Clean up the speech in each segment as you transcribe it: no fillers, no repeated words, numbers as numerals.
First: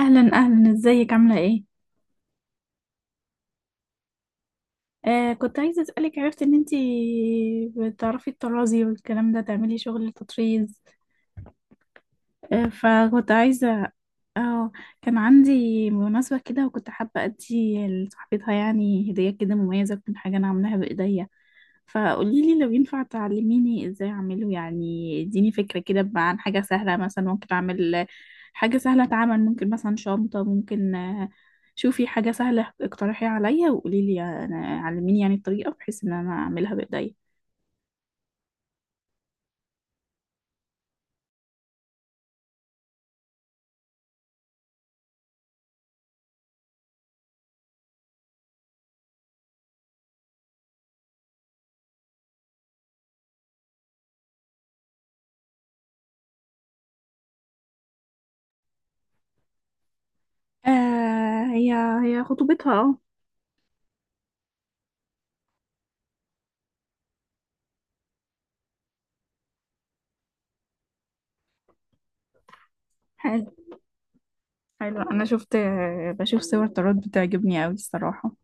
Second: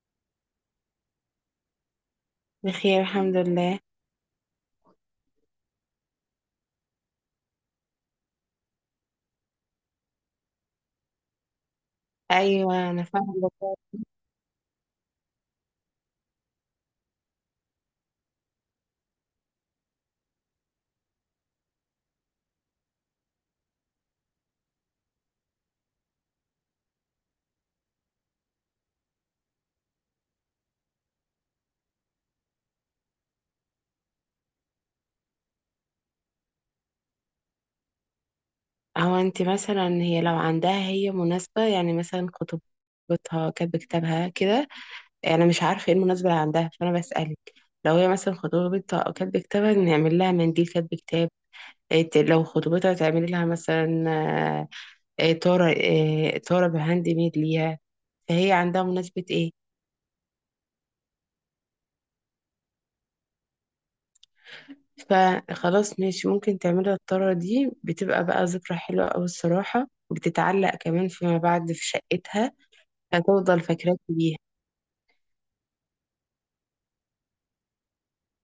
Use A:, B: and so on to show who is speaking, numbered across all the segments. A: اهلا اهلا، ازيك عامله ايه؟
B: بخير الحمد لله.
A: كنت عايزه اسالك، عرفت ان انتي بتعرفي الطرازي والكلام ده تعملي شغل التطريز.
B: ايوه انا
A: فكنت
B: فاهمه.
A: عايزه اه كان عندي مناسبة كده وكنت حابة أدي لصاحبتها، يعني هدية كده مميزة تكون حاجة أنا عاملاها بإيديا. فقوليلي لو ينفع تعلميني إزاي أعمله، يعني اديني فكرة كده بقى عن حاجة سهلة، مثلا ممكن أعمل حاجة سهلة أتعمل، ممكن مثلا شنطة، ممكن. شوفي حاجة سهلة اقترحيها عليا وقوليلي. علميني يعني الطريقة بحيث إن أنا أعملها بإيديا.
B: هو انت مثلا هي لو عندها مناسبه يعني مثلا خطوبتها كاتبه كتابها كده. انا مش عارفه ايه المناسبه اللي عندها فانا بسالك. لو هي مثلا خطوبتها او كاتبه كتابها نعمل لها منديل كاتب كتاب. لو خطوبتها تعمل لها مثلا، آه، إيه، طاره، طاره بهاند ميد ليها. فهي عندها مناسبه ايه؟
A: آه هي هي خطوبتها، اه.
B: فخلاص ماشي، ممكن تعملها الطرة دي، بتبقى بقى ذكرى حلوة أوي الصراحة، بتتعلق كمان فيما بعد في شقتها
A: حلو.
B: فتفضل فاكراك بيها.
A: حلو، أنا شفت بشوف صور طراد بتعجبني أوي الصراحة.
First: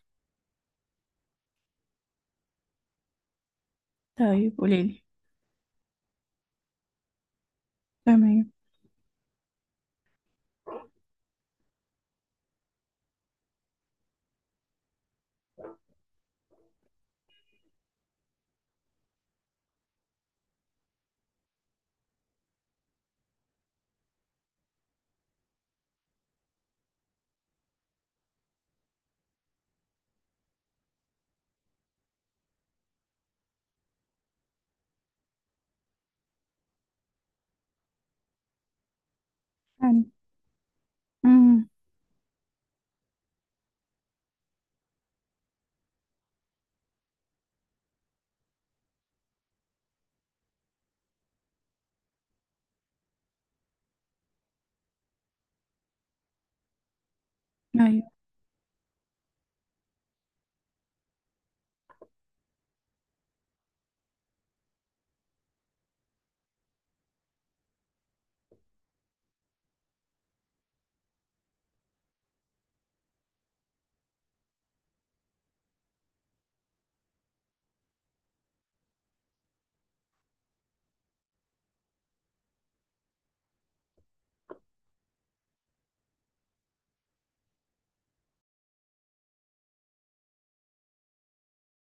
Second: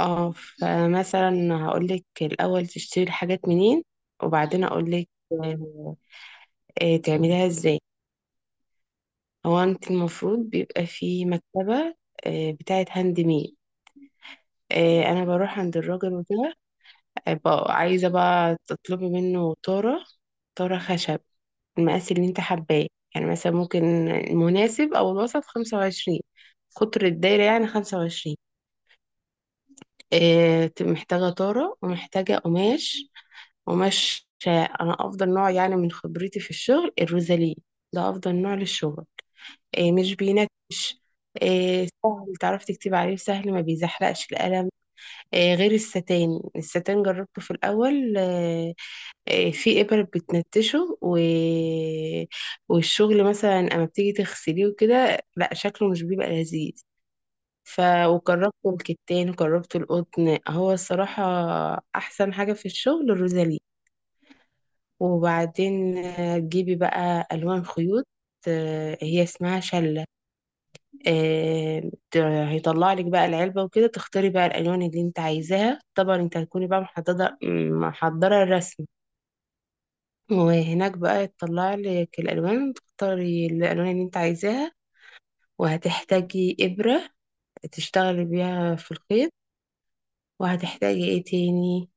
B: اه، فمثلا هقولك الأول تشتري الحاجات منين
A: طيب
B: وبعدين
A: قوليلي.
B: أقولك تعمليها ازاي.
A: تمام.
B: هو انت المفروض بيبقى في مكتبة بتاعة هاند ميد. انا بروح عند الراجل وكده. عايزة بقى تطلبي منه طارة، طارة خشب، المقاس اللي انت حباه. يعني مثلا ممكن المناسب او الوسط 25، قطر الدايرة يعني 25. اه، تبقى محتاجة طارة ومحتاجة قماش. قماش، انا افضل نوع يعني من خبرتي في الشغل الروزالين، ده افضل نوع للشغل. اه،
A: حلو.
B: مش بينكش،
A: امم.
B: اه سهل تعرف تكتب عليه، سهل ما بيزحلقش القلم. اه غير الستان، الستان جربته في الاول، في إبر بتنتشه، والشغل مثلا أما بتيجي تغسليه وكده لا شكله مش بيبقى لذيذ. ف
A: ايوه.
B: وجربته الكتان وجربته القطن، هو الصراحة أحسن حاجة في الشغل الروزالي. وبعدين تجيبي بقى ألوان خيوط، هي اسمها شلة. هيطلع لك بقى العلبة وكده تختاري بقى الألوان اللي انت عايزاها. طبعا انت هتكوني بقى محددة محضرة الرسمة، وهناك بقى تطلع لك الالوان تختاري الالوان اللي انت عايزاها. وهتحتاجي ابره تشتغلي بيها في الخيط. وهتحتاجي ايه تاني؟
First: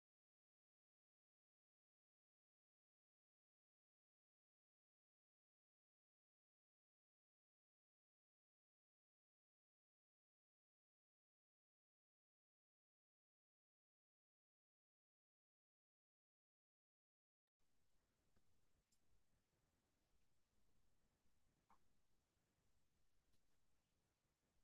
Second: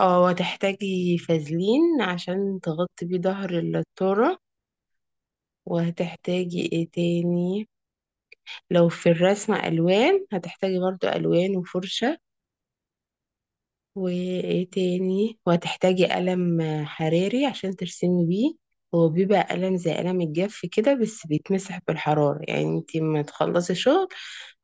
B: اه وهتحتاجي فازلين عشان تغطي بيه ظهر التورة. وهتحتاجي ايه تاني؟ لو في الرسمة الوان هتحتاجي برضو الوان وفرشة. وايه تاني؟ وهتحتاجي قلم حراري عشان ترسمي بيه. هو بيبقى قلم زي قلم الجاف كده، بس بيتمسح بالحرارة. يعني انتي ما تخلصي شغل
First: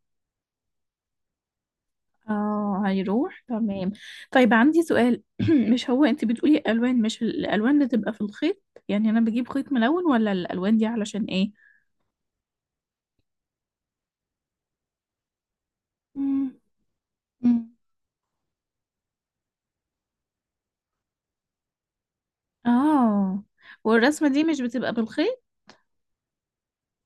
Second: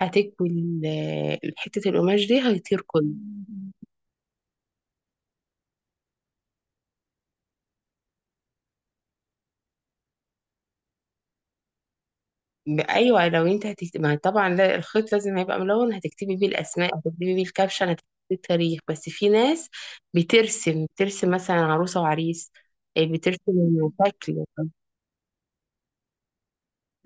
B: هتكوي حتة القماش دي هيطير
A: اه
B: كله.
A: هيروح، تمام. طيب عندي سؤال. مش هو انت بتقولي الوان، مش الالوان اللي تبقى في الخيط؟ يعني انا بجيب خيط ملون، ولا الالوان دي علشان ايه؟
B: ايوه لو انت هتكتب ما طبعا لا، الخيط لازم هيبقى ملون، هتكتبي بيه
A: مم.
B: الاسماء، هتكتبي بيه
A: مم.
B: الكابشن، هتكتبي بيه التاريخ. بس في ناس بترسم مثلا عروسه وعريس،
A: اه.
B: بترسم
A: والرسمة دي
B: شكل.
A: مش بتبقى بالخيط؟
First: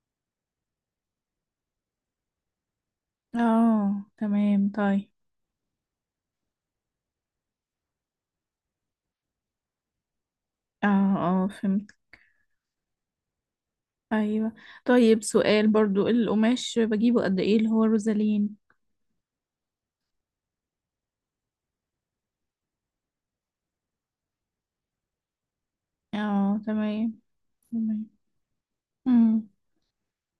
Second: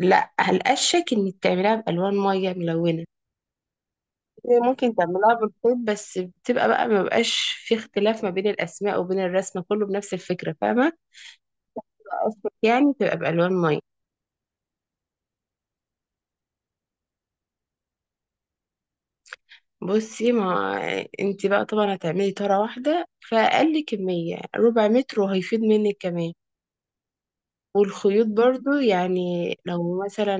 B: لا هلقشك انك تعمليها بالوان ميه ملونه.
A: اه تمام،
B: ممكن
A: طيب.
B: تعملها بالخيط بس بتبقى بقى ما بقاش، في اختلاف ما بين الاسماء وبين الرسمه، كله بنفس الفكره، فاهمه؟
A: اه اه، فهمت.
B: أصلك يعني تبقى بالوان ميه.
A: ايوه. طيب سؤال برضو، القماش بجيبه قد ايه اللي هو روزالين؟
B: بصي، ما انت بقى طبعا هتعملي طاره واحده، فاقل كميه ربع متر وهيفيض منك كمان.
A: اه تمام. تمام.
B: والخيوط برضو
A: مم.
B: يعني لو مثلا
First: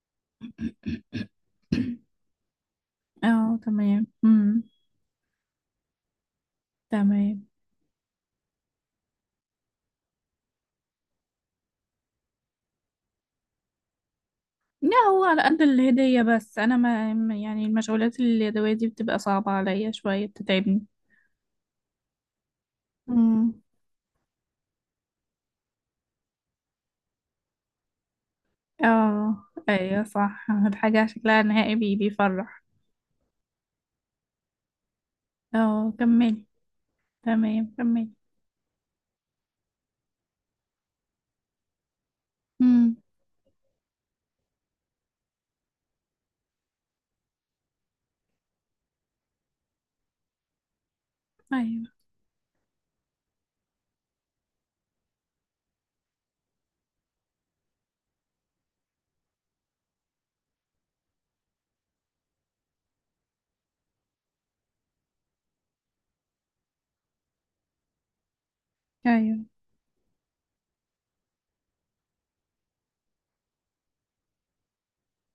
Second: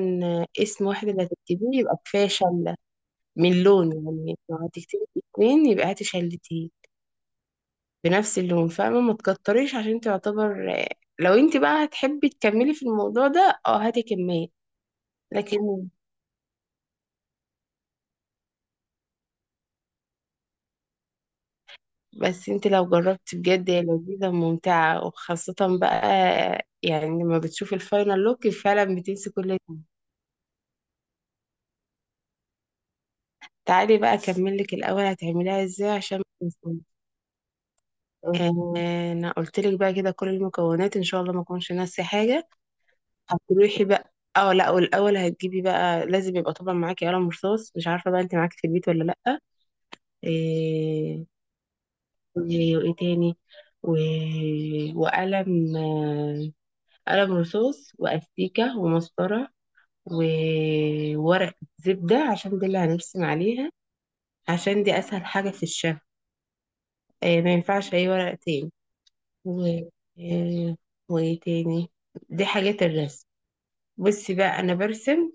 B: اسم واحد اللي هتكتبيه يبقى كفايه شله
A: اه
B: من لون.
A: تمام،
B: يعني لو
A: امم.
B: هتكتبي اتنين يبقى هاتي شلتين
A: تمام.
B: بنفس اللون، فاهمة؟ ما تكتريش عشان تعتبر. لو انت بقى هتحبي تكملي في الموضوع ده اه هاتي كمية.
A: لا هو على قد
B: لكن
A: الهدية، بس أنا يعني المشغولات اليدوية دي بتبقى صعبة عليا شوية، بتتعبني.
B: بس انت لو جربتي
A: امم.
B: بجد هي لذيذة وممتعة وخاصة بقى، يعني لما بتشوفي الفاينل لوك فعلا بتنسي
A: اه
B: كل ده.
A: أيوة صح، الحاجة شكلها نهائي بيفرح.
B: تعالي بقى اكملك الاول هتعمليها ازاي
A: اه
B: عشان ما
A: كملي.
B: تنسيش.
A: تمام كملي.
B: آه، انا قلت لك بقى كده كل المكونات، ان شاء الله ما اكونش ناسي حاجة.
A: امم،
B: هتروحي بقى اه، لا والاول هتجيبي بقى لازم يبقى طبعا معاكي قلم رصاص، مش عارفة بقى انت معاكي في البيت ولا لا. إيه
A: أيوة
B: وإيه تاني؟ و... وقلم قلم رصاص وأستيكة ومسطرة، وورق زبدة عشان دي اللي هنرسم عليها، عشان دي أسهل حاجة في الشهر. ما ينفعش أي ورق تاني.
A: أيوة.
B: و... إيه وإيه تاني؟ دي حاجات الرسم. بصي بقى أنا برسم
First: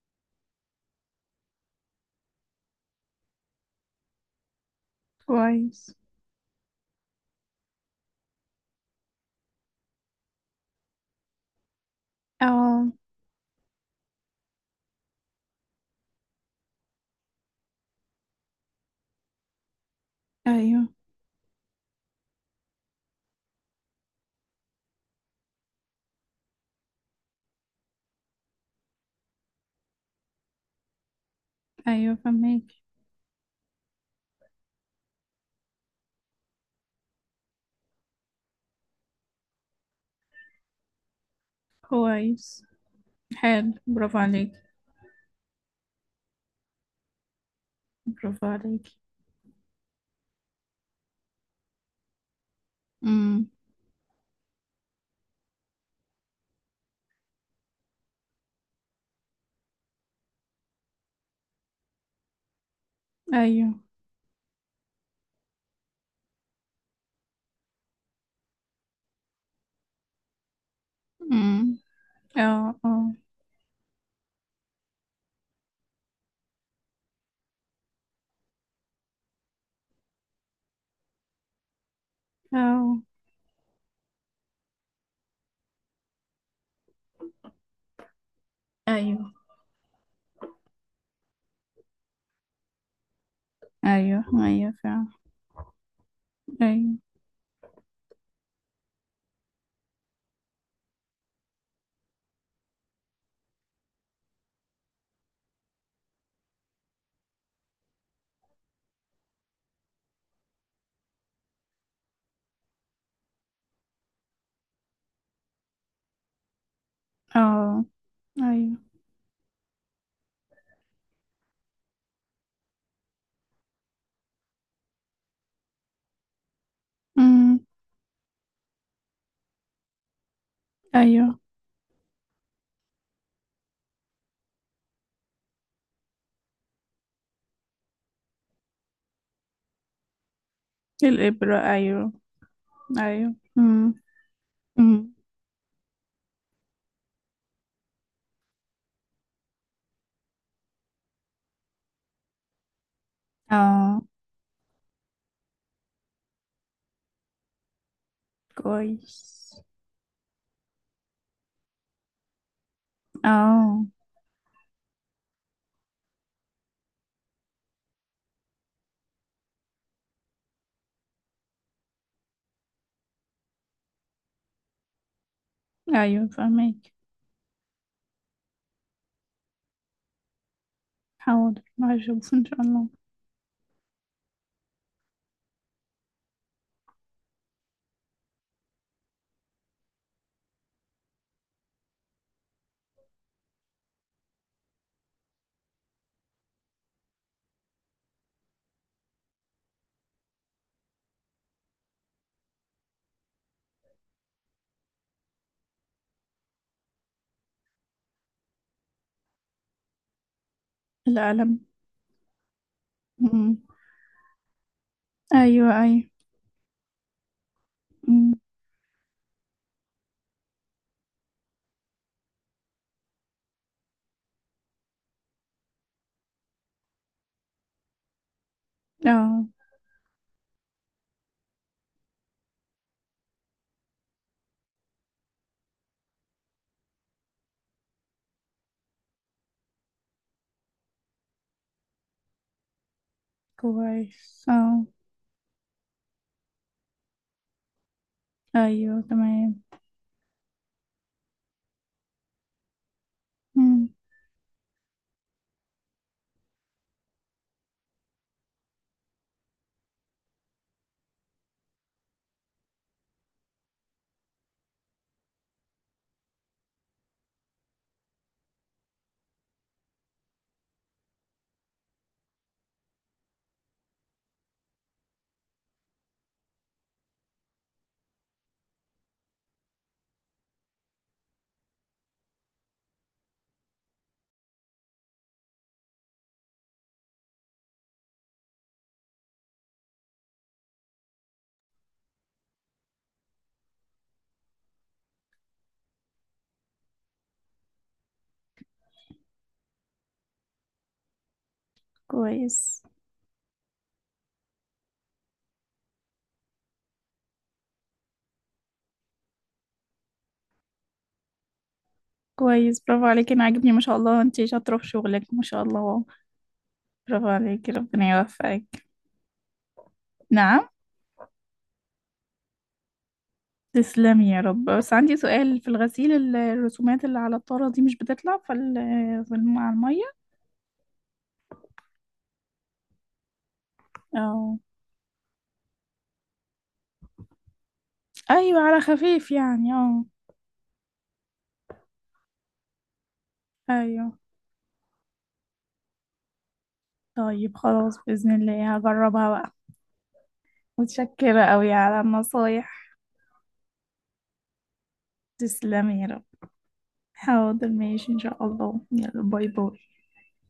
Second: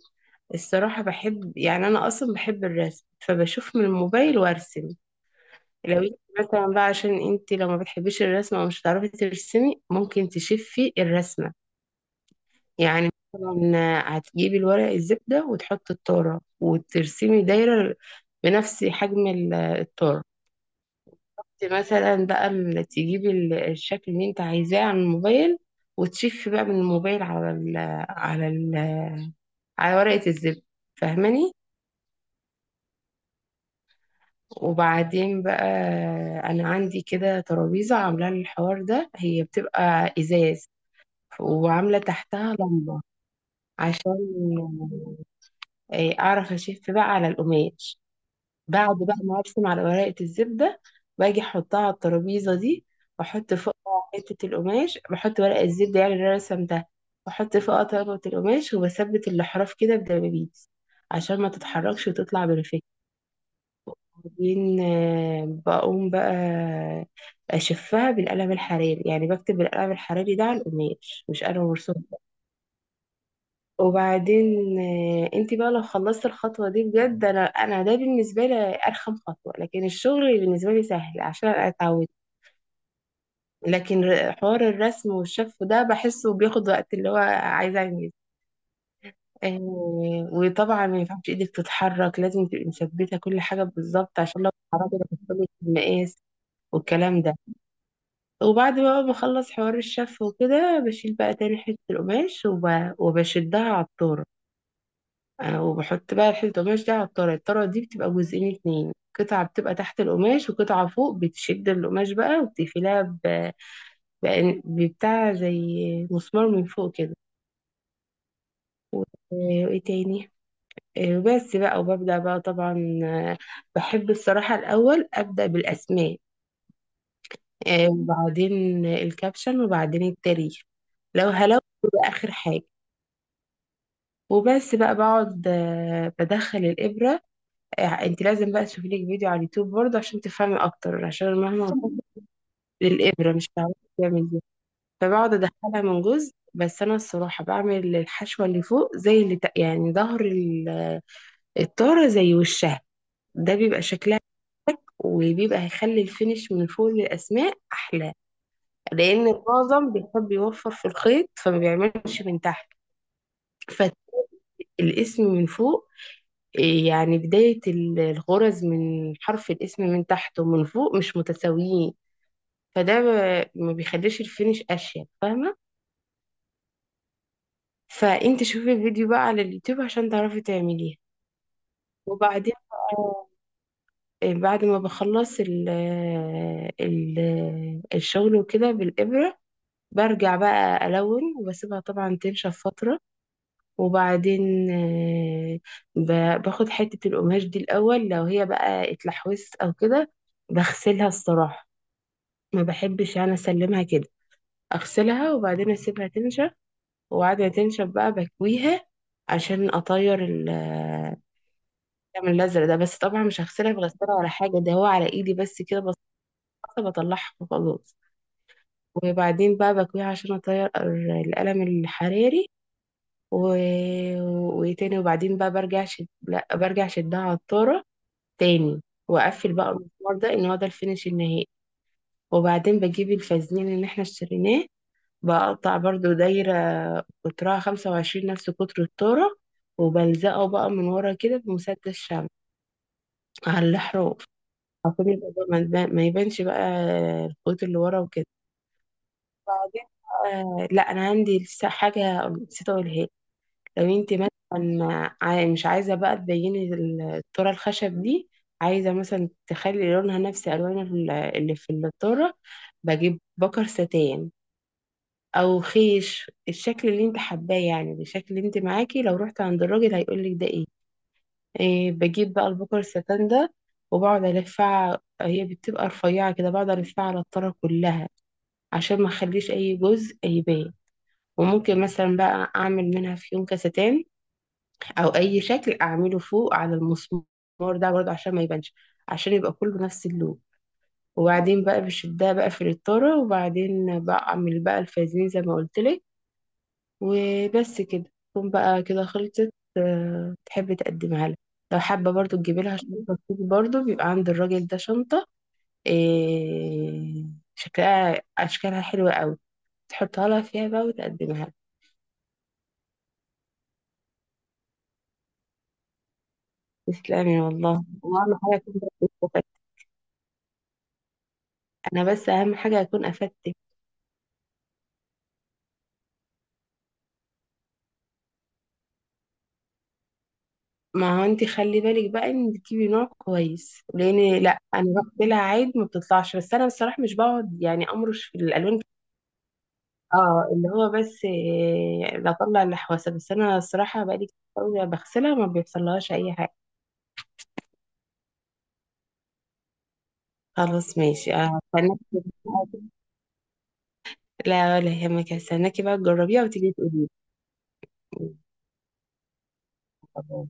B: الصراحة، بحب، يعني أنا أصلا بحب الرسم، فبشوف من الموبايل وأرسم.
A: كويس.
B: لو انت مثلا بقى، عشان انت لو ما بتحبيش الرسمة ومش هتعرفي ترسمي، ممكن تشفي الرسمة،
A: اه
B: يعني مثلا هتجيبي الورق الزبدة وتحطي التارة وترسمي دايرة بنفس حجم التارة.
A: أيوة
B: انت مثلا بقى تجيبي الشكل اللي انت عايزاه على الموبايل وتشفي بقى من الموبايل على ال على ال على ورقة الزبدة، فاهماني؟
A: أيوة، فهمك.
B: وبعدين بقى، انا عندي كده ترابيزة عاملة لي الحوار ده، هي بتبقى ازاز وعاملة تحتها
A: كويس.
B: لمبة
A: حلو،
B: عشان
A: برافو عليك.
B: أعرف أشف بقى على القماش.
A: برافو عليك.
B: بعد بقى ما أرسم على ورقة الزبدة باجي أحطها على الترابيزة دي
A: امم،
B: وأحط فوقها حتة القماش، بحط ورق الزبدة يعني اللي أنا رسمتها وأحط فوقها طبقة القماش وبثبت الأحراف كده بدبابيس عشان ما تتحركش وتطلع بالفكرة.
A: أيوة،
B: وبعدين بقوم بقى أشفها بالقلم الحراري، يعني بكتب بالقلم الحراري ده على القماش مش
A: امم.
B: قلم مرسوم.
A: اه اه
B: وبعدين انت بقى لو خلصت الخطوة دي بجد، انا ده بالنسبة لي ارخم خطوة، لكن الشغل بالنسبة لي سهل عشان انا اتعودت.
A: اه.
B: حوار الرسم والشف ده بحسه بياخد وقت، اللي هو عايزة انجز.
A: ايوه
B: آه، وطبعا ما ينفعش ايدك تتحرك، لازم تبقي مثبتة كل حاجة بالظبط،
A: ايوه
B: عشان لو
A: ايوه،
B: اتحركت
A: فعلا.
B: هتحصلك المقاس
A: ايوه.
B: والكلام ده. وبعد بقى ما بخلص حوار الشف وكده بشيل بقى تاني حتة القماش وبشدها على الطور. وبحط بقى الحلة القماش دي على الطرة. الطرة دي بتبقى جزئين اتنين، قطعة بتبقى تحت القماش وقطعة فوق بتشد القماش بقى وبتقفلها ببتاع زي مسمار من فوق كده.
A: اه ايوه.
B: آه، وايه تاني آه، وبس بقى، وببدأ بقى طبعا بحب الصراحة الأول أبدأ بالأسماء،
A: امم
B: وبعدين الكابشن وبعدين التاريخ. لو
A: ايوه.
B: هلو يبقى آخر حاجة. وبس بقى بقعد بدخل الإبرة. انت لازم بقى تشوفي لك فيديو على اليوتيوب برضه عشان تفهمي اكتر، عشان
A: الابره،
B: مهما تقول
A: ايوه.
B: الابره
A: ايوه،
B: مش هتعرفي
A: امم.
B: تعمل دي.
A: امم.
B: فبقعد ادخلها من جزء، بس انا الصراحه بعمل الحشوه اللي فوق زي يعني ظهر الطاره زي وشها، ده بيبقى
A: اه
B: شكلها. شك، وبيبقى هيخلي الفينش من فوق للاسماء احلى
A: كويس.
B: لان معظم بيحب يوفر في الخيط فما بيعملش من تحت.
A: اه
B: فالاسم من فوق، يعني بداية الغرز من حرف الاسم من تحت ومن فوق مش متساويين، ما بيخليش الفينش اشيك، فاهمه؟
A: ايوه، فهمك.
B: فانت شوفي الفيديو بقى على اليوتيوب عشان تعرفي تعمليها.
A: حاضر هشوف ان
B: وبعدين
A: شاء الله.
B: بقى بعد ما بخلص ال ال الشغل وكده بالإبرة، برجع بقى ألون وبسيبها طبعا تنشف فترة. وبعدين باخد حتة القماش دي الأول، لو هي بقى اتلحوست أو كده بغسلها الصراحة، ما بحبش أنا أسلمها كده، أغسلها وبعدين أسيبها تنشف. وقاعدة تنشف بقى بكويها عشان أطير
A: القلم.
B: الدم الأزرق ده، بس طبعا مش
A: امم
B: هغسلها في غسالة ولا حاجة، ده هو على إيدي بس
A: ايوه
B: كده
A: ايوه.
B: بسيطة، بطلعها وخلاص.
A: امم.
B: وبعدين بقى بكويها عشان أطير القلم الحراري. و... وتاني وبعدين بقى برجع شد... لا برجع شدها عطارة تاني،
A: اه
B: وأقفل بقى المسمار ده، إن هو ده الفينش النهائي. وبعدين بجيب الفازلين اللي احنا اشتريناه، بقطع برضو دايرة قطرها 25 نفس قطر الذرة، وبلزقه بقى من ورا كده بمسدس شمع على الحروف
A: كويس. اه
B: عشان يبقى بقى ما يبانش بقى الخيوط اللي ورا وكده.
A: ايوه تمام،
B: بعدين لا انا عندي لسه حاجة نسيت اقولها لك. لو
A: امم.
B: انت مثلا مش عايزة بقى تبيني الذرة الخشب دي، عايزة مثلا تخلي لونها نفس الوان اللي في الذرة، بجيب بكر ستان او خيش، الشكل اللي انت حباه، يعني الشكل اللي انت معاكي لو رحت عند الراجل هيقولك ده ايه, بجيب بقى البكر الستان ده وبقعد الفها، هي بتبقى رفيعة كده، بقعد الفها على الطرة كلها عشان ما اخليش اي جزء يبان. وممكن مثلا بقى اعمل منها فيون كستان او اي شكل اعمله فوق على المسمار، ده برضه عشان ما يبانش، عشان يبقى كله نفس اللون. وبعدين بقى بشدها بقى في الطارة، وبعدين بعمل بقى الفازين زي ما قلت لك، وبس كده تكون بقى كده خلصت. تحب تقدمها لها، لو حابة برضو تجيبي لها
A: كويس.
B: شنطة، كتير برضو بيبقى عند الراجل ده شنطة. إيه شكلها أشكالها حلوة قوي، تحطها لها فيها بقى وتقدمها لها.
A: كويس، برافو عليكي، انا عاجبني، ما شاء الله، انتي شاطره في شغلك، ما شاء الله. برافو
B: تسلمي
A: عليكي،
B: والله،
A: ربنا
B: وأهم حاجة
A: يوفقك.
B: أكون بس استفدت.
A: نعم.
B: أنا بس أهم حاجة أكون أفدتك.
A: تسلمي يا رب. بس عندي سؤال في الغسيل، الرسومات اللي على الطارة دي مش بتطلع على المية؟
B: ما هو أنت خلي بالك بقى إن تجيبي نوع كويس، لأن
A: اه
B: لأ أنا رحت لها عيد ما بتطلعش، بس أنا بصراحة مش بقعد يعني أمرش في
A: ايوه، على
B: الألوان.
A: خفيف يعني، اه.
B: اه، اللي هو بس بطلع الحواسة، بس انا الصراحة
A: ايوه.
B: بقالي كتير قوي بغسلها ما بيحصلهاش اي حاجة.
A: طيب خلاص، بإذن الله هجربها بقى.
B: خلاص ماشي،
A: متشكرة قوي على
B: هستناكي.
A: النصايح.
B: لا ولا يهمك، هستناكي بقى
A: تسلمي يا رب.
B: تجربيها وتيجي تقولي
A: حاضر ماشي، ان شاء الله، يلا باي باي.
B: لي